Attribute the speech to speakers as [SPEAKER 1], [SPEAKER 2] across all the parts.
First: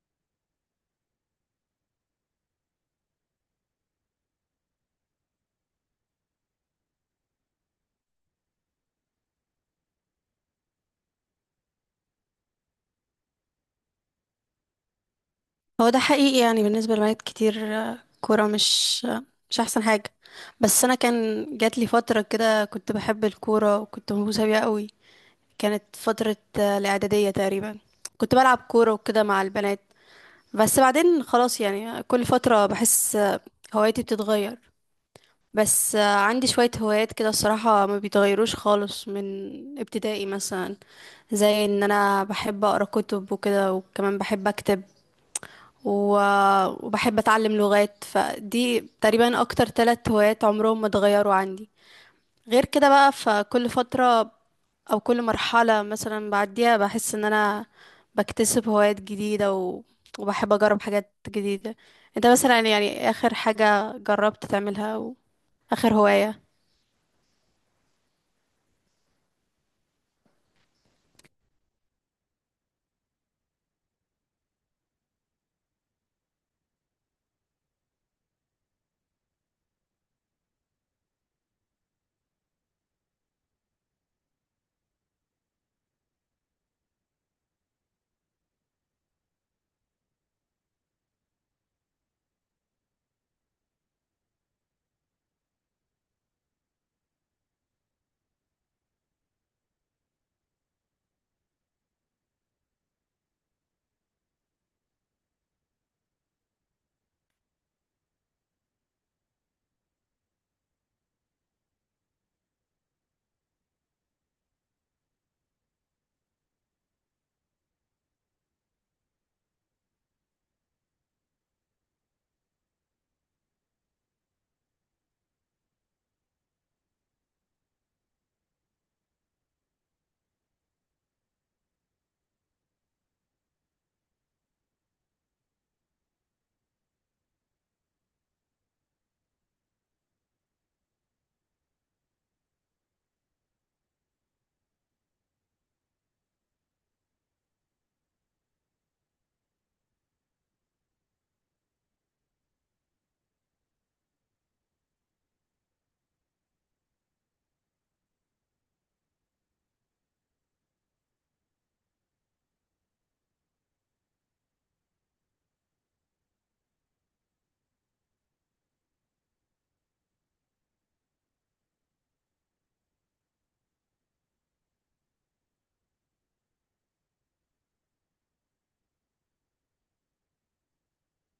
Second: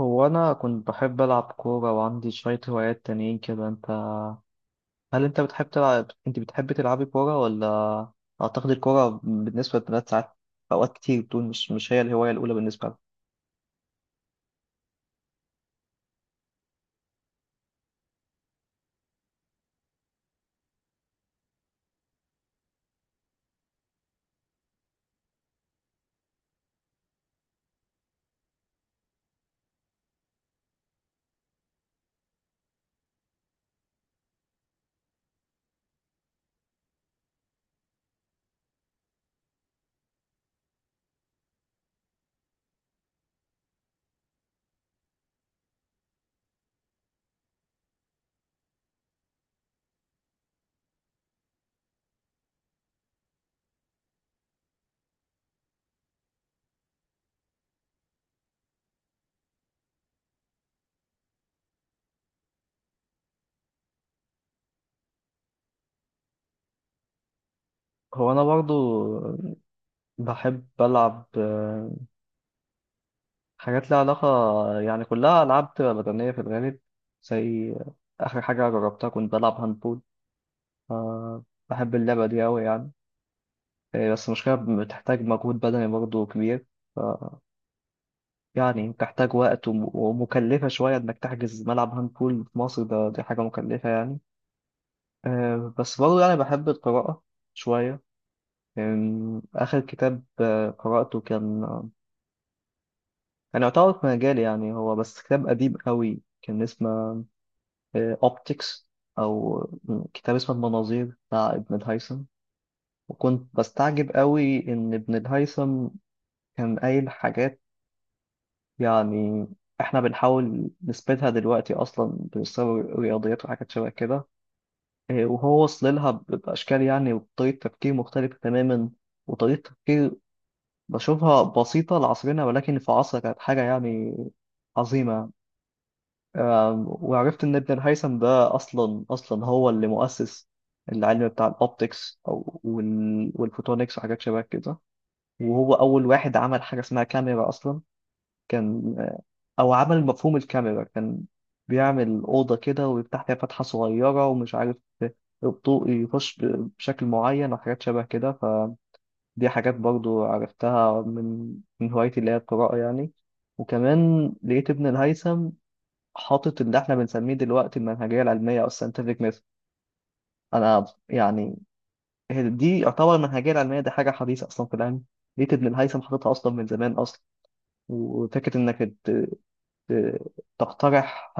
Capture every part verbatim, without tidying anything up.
[SPEAKER 1] هو أنا كنت بحب ألعب كورة وعندي شوية هوايات تانيين كده. أنت، هل أنت بتحب تلعب، أنت بتحب تلعبي كورة ولا؟ أعتقد الكورة بالنسبة للبنات ساعات، أوقات كتير بتقول مش مش هي الهواية الأولى بالنسبة لها.
[SPEAKER 2] هو ده حقيقي يعني بالنسبة لبنات كتير، آه، كورة مش آه، مش أحسن حاجة. بس أنا كان جات لي فترة كده كنت بحب الكورة وكنت مهووسة بيها قوي. كانت فترة آه، الإعدادية تقريبا، كنت بلعب كورة وكده مع البنات. بس بعدين خلاص، يعني كل فترة بحس آه، هوايتي بتتغير. بس آه، عندي شوية هوايات كده الصراحة ما بيتغيروش خالص من ابتدائي مثلا، زي ان انا بحب اقرا كتب وكده، وكمان بحب اكتب و- وبحب اتعلم لغات. فدي تقريبا اكتر ثلاث هوايات عمرهم ما اتغيروا عندي. غير كده بقى، فكل فترة او كل مرحلة مثلا بعديها بحس ان انا بكتسب هوايات جديدة و... وبحب اجرب حاجات جديدة. انت مثلا يعني اخر حاجة جربت تعملها او اخر هواية؟
[SPEAKER 1] هو أنا برضو بحب ألعب آه، حاجات لها علاقة، يعني كلها ألعاب بتبقى بدنية في الغالب، زي آخر حاجة جربتها كنت بلعب هاندبول. آه، بحب اللعبة دي أوي يعني. آه، بس المشكلة بتحتاج مجهود بدني برضو كبير. آه، يعني بتحتاج وقت وم- ومكلفة شوية إنك تحجز ملعب هاند بول في مصر، ده دي حاجة مكلفة يعني. آه، بس برضه يعني بحب القراءة شوية. آم، آخر كتاب آه، قرأته كان كان يعتبر في مجالي، يعني هو بس كتاب قديم قوي كان اسمه أوبتكس، أو آه، كتاب اسمه المناظير بتاع ابن الهيثم. وكنت بستعجب قوي إن ابن الهيثم كان قايل حاجات يعني احنا بنحاول نثبتها دلوقتي اصلا، بنسوي رياضيات وحاجات شبه كده. إيه، وهو وصل لها ب- باشكال يعني وطريقه تفكير مختلفه تماما، وطريقه تفكير بشوفها بسيطه لعصرنا ولكن في عصرها كانت حاجه يعني عظيمه. آم، وعرفت ان ابن الهيثم ده اصلا اصلا هو اللي مؤسس العلم بتاع الاوبتكس او وال- والفوتونكس وحاجات شبه كده. وهو اول واحد عمل حاجه اسمها كاميرا اصلا، كان او عمل مفهوم الكاميرا، كان بيعمل اوضه كده ويفتح فيها فتحه صغيره ومش عارف الضوء يخش ب- بشكل معين وحاجات شبه كده. فدي حاجات برضو عرفتها من من هوايتي اللي هي القراءه يعني. وكمان لقيت ابن الهيثم حاطط اللي احنا بنسميه دلوقتي المنهجيه العلميه او الساينتفك ميثود. انا يعني هي دي يعتبر المنهجيه العلميه دي حاجه حديثه اصلا في العلم، لقيت ابن الهيثم حاططها اصلا من زمان اصلا. وفكره انك ت- تقترح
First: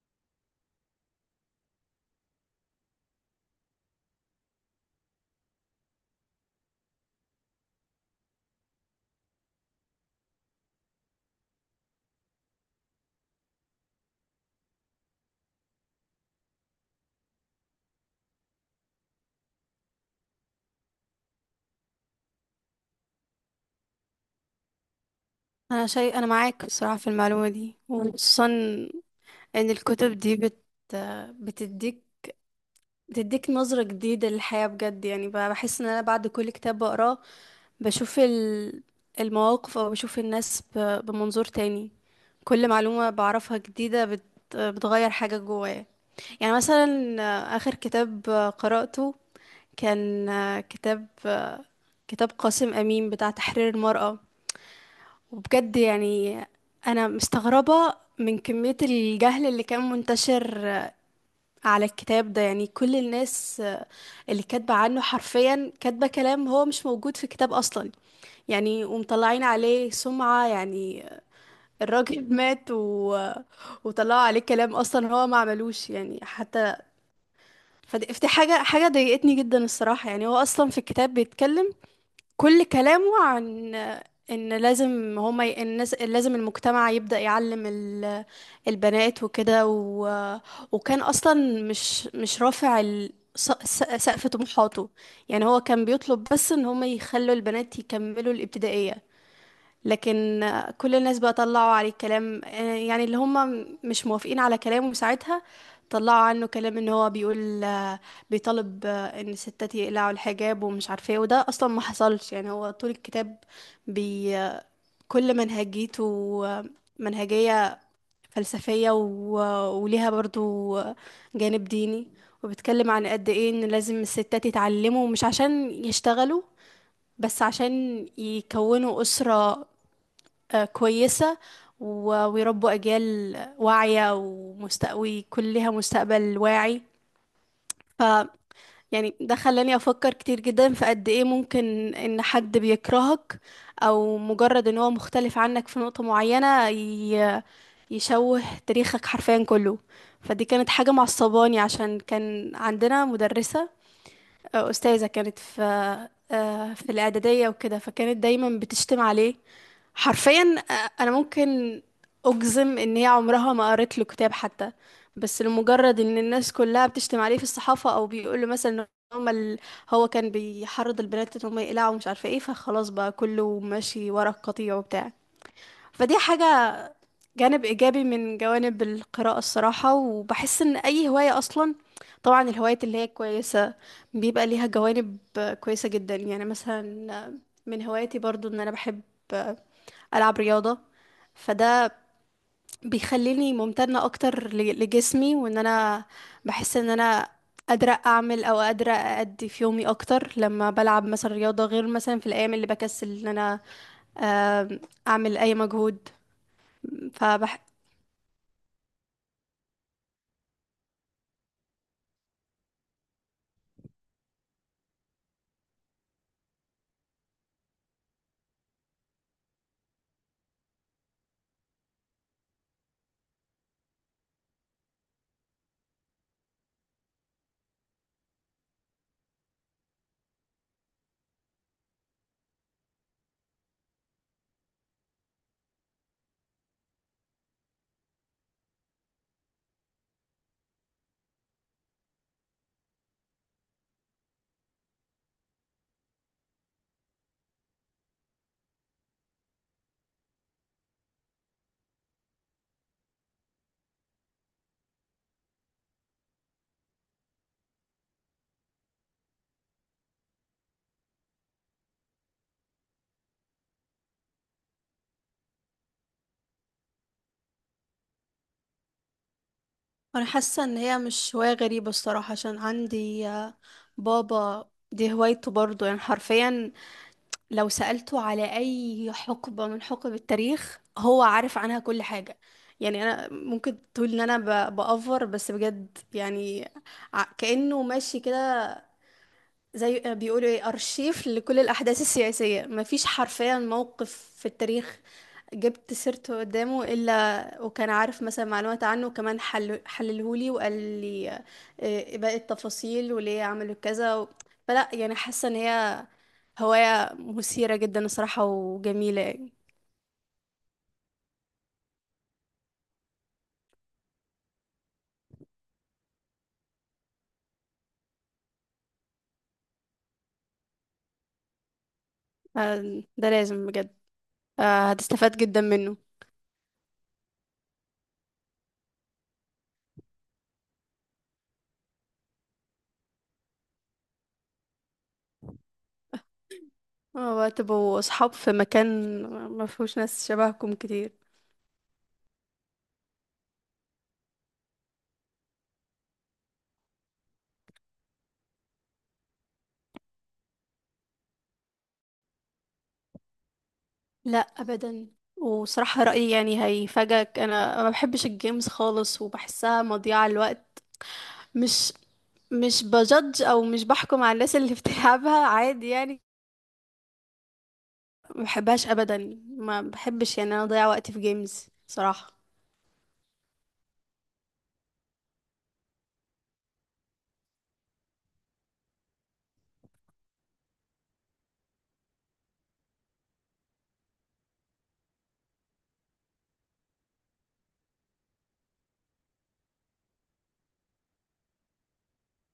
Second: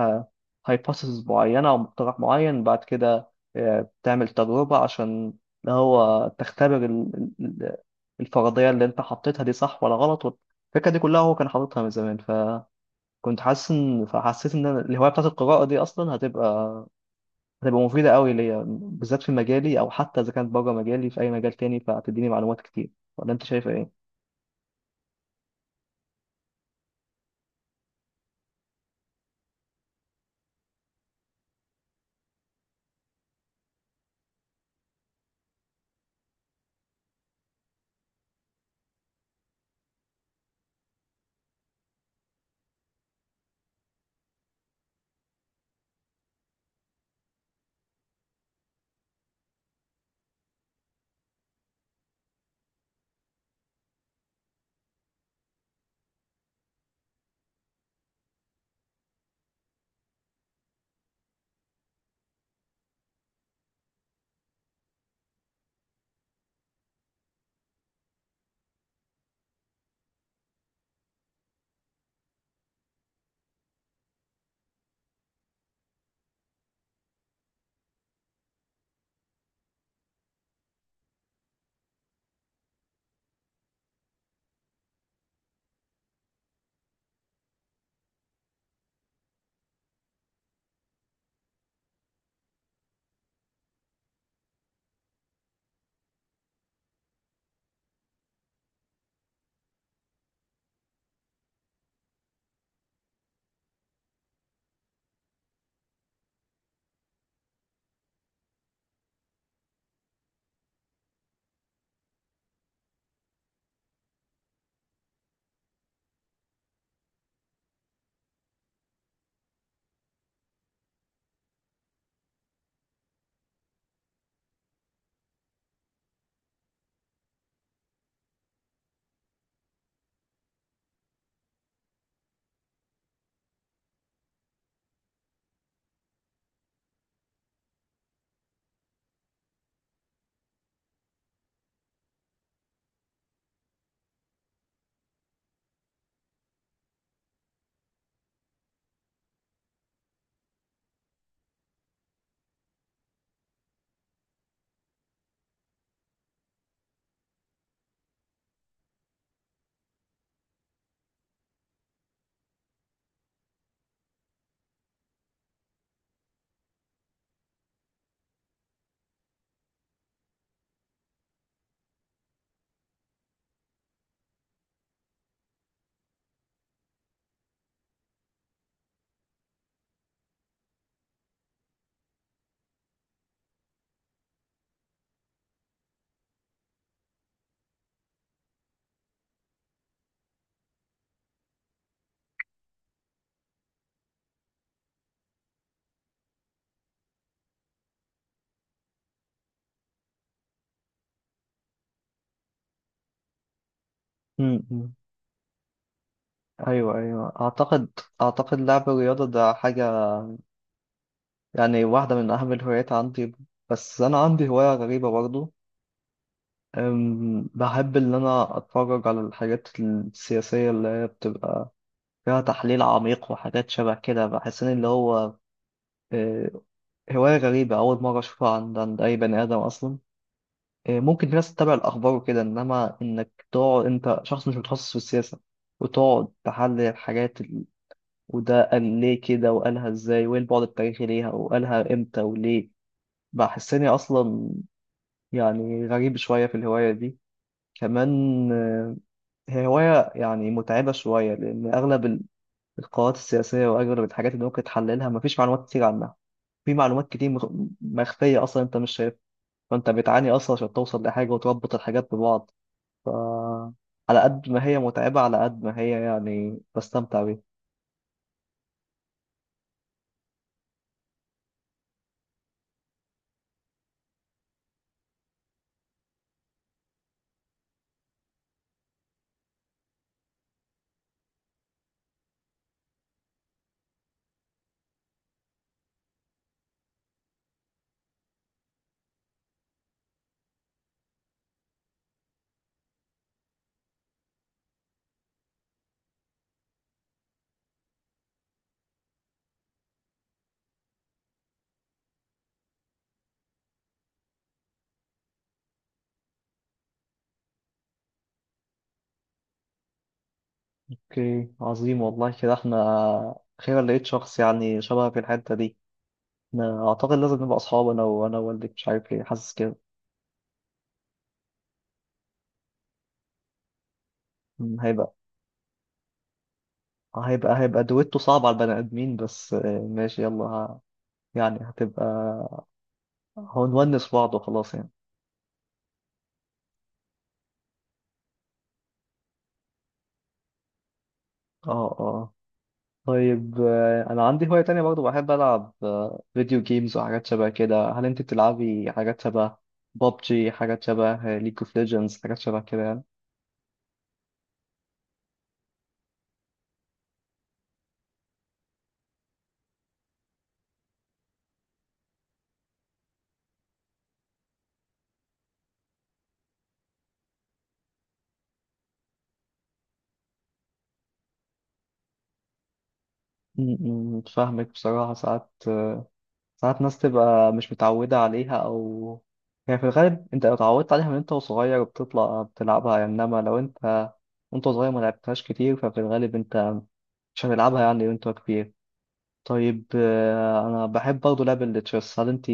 [SPEAKER 1] هايبوثيسز معينة أو مقترح معين، بعد كده آه، بتعمل تجربة عشان اللي هو تختبر ال- ال- الفرضية اللي أنت حطيتها دي صح ولا غلط. الفكرة دي كلها هو كان حاططها من زمان، فكنت حاسس إن، فحسيت إن أنا الهواية بتاعت القراءة دي أصلا هتبقى هتبقى مفيدة قوي ليا بالذات في مجالي، أو حتى إذا كانت بره مجالي في أي مجال تاني فهتديني معلومات كتير. ولا أنت شايف إيه؟
[SPEAKER 2] انا شيء انا معاك بصراحة في المعلومة دي، وخصوصا ان الكتب دي بت... بتديك بتديك نظرة جديدة للحياة. بجد يعني بقى بحس ان انا بعد كل كتاب بقراه بشوف ال- المواقف، او بشوف الناس ب- بمنظور تاني. كل معلومة بعرفها جديدة بت بتغير حاجة جوايا. يعني مثلا، آه، آخر كتاب آه، قرأته كان آه، كتاب آه، كتاب قاسم أمين بتاع تحرير المرأة. وبجد يعني أنا مستغربة من كمية الجهل اللي كان منتشر على الكتاب ده. يعني كل الناس آه، اللي كاتبة عنه حرفيا كاتبة كلام هو مش موجود في كتاب أصلا، يعني ومطلعين عليه سمعة يعني. الراجل مات و... وطلعوا عليه كلام أصلا هو ما عملوش يعني حتى. فدي فدي حاجة حاجة ضايقتني جدا الصراحة. يعني هو أصلا في الكتاب بيتكلم، كل كلامه عن ان لازم هما ي... الناس، لازم المجتمع يبدأ يعلم ال... البنات وكده، و... وكان اصلا مش مش رافع ال... س- س- سقف طموحاته. يعني هو كان بيطلب بس ان هما يخلوا البنات يكملوا الابتدائية. لكن كل الناس بقى طلعوا عليه كلام، آه، يعني اللي هم مش موافقين على كلامه ساعتها طلعوا عنه كلام ان هو بيقول آه، بيطالب آه، ان الستات يقلعوا الحجاب ومش عارفه ايه، وده اصلا ما حصلش. يعني هو طول الكتاب بي آه، كل منهجيته آه، منهجيه فلسفيه و... وليها برضو آه، جانب ديني، وبيتكلم عن قد ايه ان لازم الستات يتعلموا مش عشان يشتغلوا، بس عشان يكونوا أسرة آه، كويسة و- ويربوا أجيال واعية ومست... وكلها مستقبل واعي. ف يعني ده خلاني أفكر كتير جدا في قد إيه ممكن إن حد بيكرهك، أو مجرد إن هو مختلف عنك في نقطة معينة ي... يشوه تاريخك حرفيا كله. فدي كانت حاجة معصباني، عشان كان عندنا مدرسة، أستاذة كانت في آه، في الإعدادية وكده، فكانت دايما بتشتم عليه حرفيا. آه، أنا ممكن أجزم إن هي عمرها ما قرت له كتاب حتى، بس لمجرد إن الناس كلها بتشتم عليه في الصحافة، أو بيقول له مثلا إن هما ال... هو كان بيحرض البنات إن هما يقلعوا ومش عارفة إيه، فخلاص بقى كله ماشي ورا القطيع وبتاع. فدي حاجة، جانب إيجابي من جوانب القراءة الصراحة. وبحس إن أي هواية أصلا، طبعا الهوايات اللي هي كويسة، بيبقى ليها جوانب كويسة جدا. يعني مثلا من هواياتي برضو إن أنا بحب ألعب رياضة، فده بيخليني ممتنة أكتر ل- لجسمي، وإن أنا بحس إن أنا قادرة أعمل، أو قادرة أأدي في يومي أكتر لما بلعب مثلا رياضة، غير مثلا في الأيام اللي بكسل إن أنا
[SPEAKER 1] م-
[SPEAKER 2] آم،
[SPEAKER 1] م.
[SPEAKER 2] أعمل أي مجهود.
[SPEAKER 1] أيوه، أيوه،
[SPEAKER 2] فبح
[SPEAKER 1] أعتقد أعتقد لعب الرياضة ده حاجة، يعني واحدة من أهم الهوايات عندي. بس أنا عندي هواية غريبة برضو. أم، بحب إن أنا أتفرج على الحاجات السياسية اللي هي بتبقى فيها تحليل عميق وحاجات شبه كده، بحس إن اللي هو أه، هواية غريبة أول مرة أشوفها عند عند أي بني آدم أصلا. أه، ممكن في ناس تتابع الأخبار وكده، إنما إنك تقعد أنت شخص مش متخصص في السياسة وتقعد تحلل الحاجات، ال- وده قال ليه كده وقالها إزاي وإيه البعد التاريخي ليها وقالها إمتى وليه. بحسني أصلا يعني غريب شوية في الهواية دي. كمان آه، هي هواية يعني متعبة شوية، لأن أغلب ال- القرارات السياسية وأغلب الحاجات اللي ممكن تحللها مفيش معلومات كتير عنها، في معلومات كتير مخ- مخفية أصلا أنت مش شايفها، فأنت بتعاني أصلا عشان توصل لحاجة وتربط الحاجات ببعض. ف على قد ما هي متعبة، على قد ما هي يعني بستمتع بيها.
[SPEAKER 2] انا حاسه ان هي مش هوايه غريبه الصراحه، عشان عندي آه، بابا دي هوايته برضه، يعني حرفيا لو سألته على اي حقبه من حقب التاريخ هو عارف عنها كل حاجه. يعني انا ممكن تقول ان انا ب- بأفور، بس بجد يعني ع- كأنه ماشي كده زي آه، بيقولوا ايه، ارشيف لكل الاحداث السياسيه. مفيش حرفيا موقف في التاريخ جبت سيرته قدامه الا وكان عارف مثلا معلومات عنه، وكمان حل حللهولي وقال لي آه، إيه باقي التفاصيل وليه عملوا كذا و... فلا، يعني حاسه ان هي هوايه مثيره جدا الصراحه وجميله يعني.
[SPEAKER 1] أوكي، عظيم والله. كده إحنا أخيرا لقيت شخص يعني شبه في الحتة دي. أنا أعتقد لازم نبقى أصحاب، أنا وأنا ووالدك، مش عارف ليه حاسس كده.
[SPEAKER 2] آه، ده لازم بجد.
[SPEAKER 1] م،
[SPEAKER 2] آه،
[SPEAKER 1] هيبقى.
[SPEAKER 2] هتستفاد جدا منه.
[SPEAKER 1] آه، هيبقى هيبقى دويتو صعب على البني آدمين بس. آه، ماشي، يلا. ه- يعني هتبقى هنونس بعض وخلاص يعني.
[SPEAKER 2] آه، وهتبقوا اصحاب في مكان ما فيهوش ناس شبهكم كتير.
[SPEAKER 1] اه، اه. طيب، آه، انا عندي هواية تانية برضو، بحب العب آه، فيديو جيمز وحاجات شبه كده. هل انت بتلعبي حاجات شبه بابجي، حاجات شبه ليج اوف ليجندز، حاجات شبه كده يعني؟
[SPEAKER 2] لا ابدا، وصراحة رأيي يعني هيفاجئك، انا ما بحبش الجيمز خالص وبحسها مضيعة للوقت. مش مش بجدج، او مش بحكم على الناس اللي بتلعبها عادي يعني، ما بحبهاش ابدا، ما بحبش يعني انا اضيع وقتي في جيمز صراحة.
[SPEAKER 1] م- م، فاهمك. بصراحة ساعات آه، ساعات ناس تبقى مش متعودة عليها، أو يعني في الغالب أنت لو اتعودت عليها من أنت وصغير بتطلع بتلعبها يعني، إنما لو أنت وأنت صغير ما لعبتهاش كتير ففي الغالب أنت مش هتلعبها يعني وأنت كبير. طيب آه، أنا بحب برضه لعب التشيس. هل أنت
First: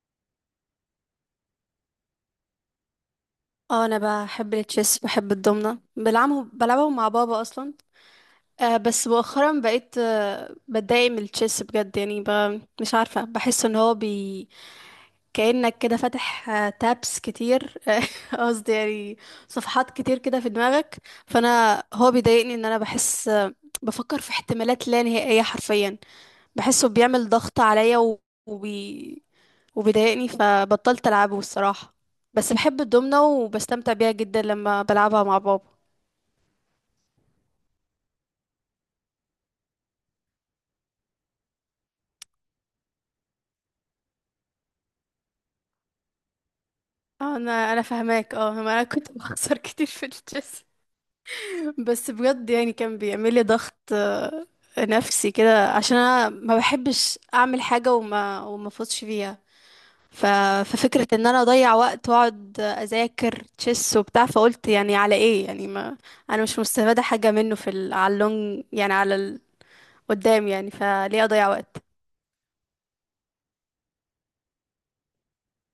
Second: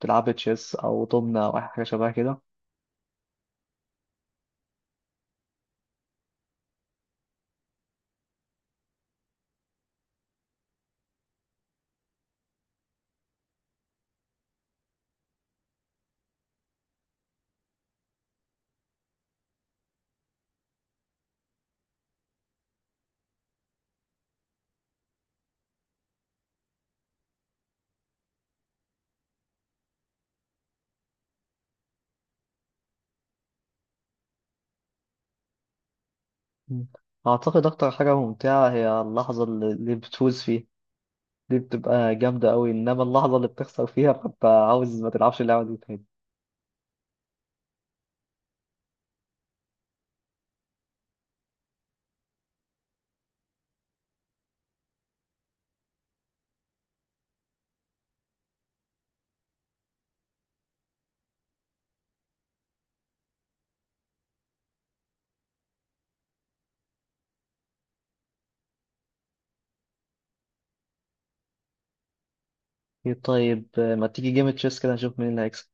[SPEAKER 1] بتلعبي تشيس أو دومنة أو أي حاجة شبه كده؟
[SPEAKER 2] اه، انا بحب التشيس، بحب الضمنة، بلعبه بلعبهم مع بابا اصلا. آه بس مؤخرا بقيت آه بتضايق من التشيس بجد يعني، ب... مش عارفة، بحس ان هو بي كأنك كده فاتح آه، تابس كتير، قصدي يعني صفحات كتير كده في دماغك. فانا هو بيضايقني ان انا بحس آه، بفكر في احتمالات لا نهائية حرفيا، بحسه بيعمل ضغط عليا و- وبي... وبيضايقني، فبطلت العبه الصراحة. بس بحب الدومنة وبستمتع بيها جدا لما بلعبها مع بابا.
[SPEAKER 1] مم. أعتقد أكتر حاجة ممتعة هي اللحظة اللي اللي بتفوز فيها، دي بتبقى جامدة أوي، إنما اللحظة اللي بتخسر فيها ببقى عاوز ما تلعبش اللعبة دي تاني.
[SPEAKER 2] انا انا فاهماك، اه، ما انا كنت بخسر كتير في التشيس، بس بجد يعني كان بيعمل لي ضغط آه، نفسي كده، عشان انا ما بحبش اعمل حاجه وما وما افوتش فيها. ف... ففكره ان انا اضيع وقت واقعد اذاكر تشيس وبتاع، فقلت يعني على ايه يعني، ما انا مش مستفاده حاجه منه في ال... على اللونج، يعني على ال... قدام يعني، فليه اضيع وقت.
[SPEAKER 1] إيه، طيب آه، ما تيجي جيم تشيس كده نشوف مين اللي هيكسب؟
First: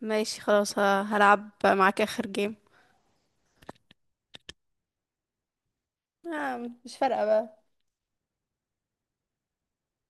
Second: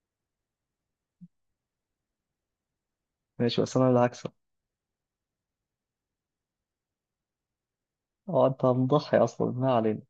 [SPEAKER 2] ماشي، خلاص، ه- هلعب معاك اخر جيم.
[SPEAKER 1] ماشي، بس انا اللي هكسب.
[SPEAKER 2] آه، مش فارقه بقى.
[SPEAKER 1] اه، انت هنضحي اصلا، ما علينا.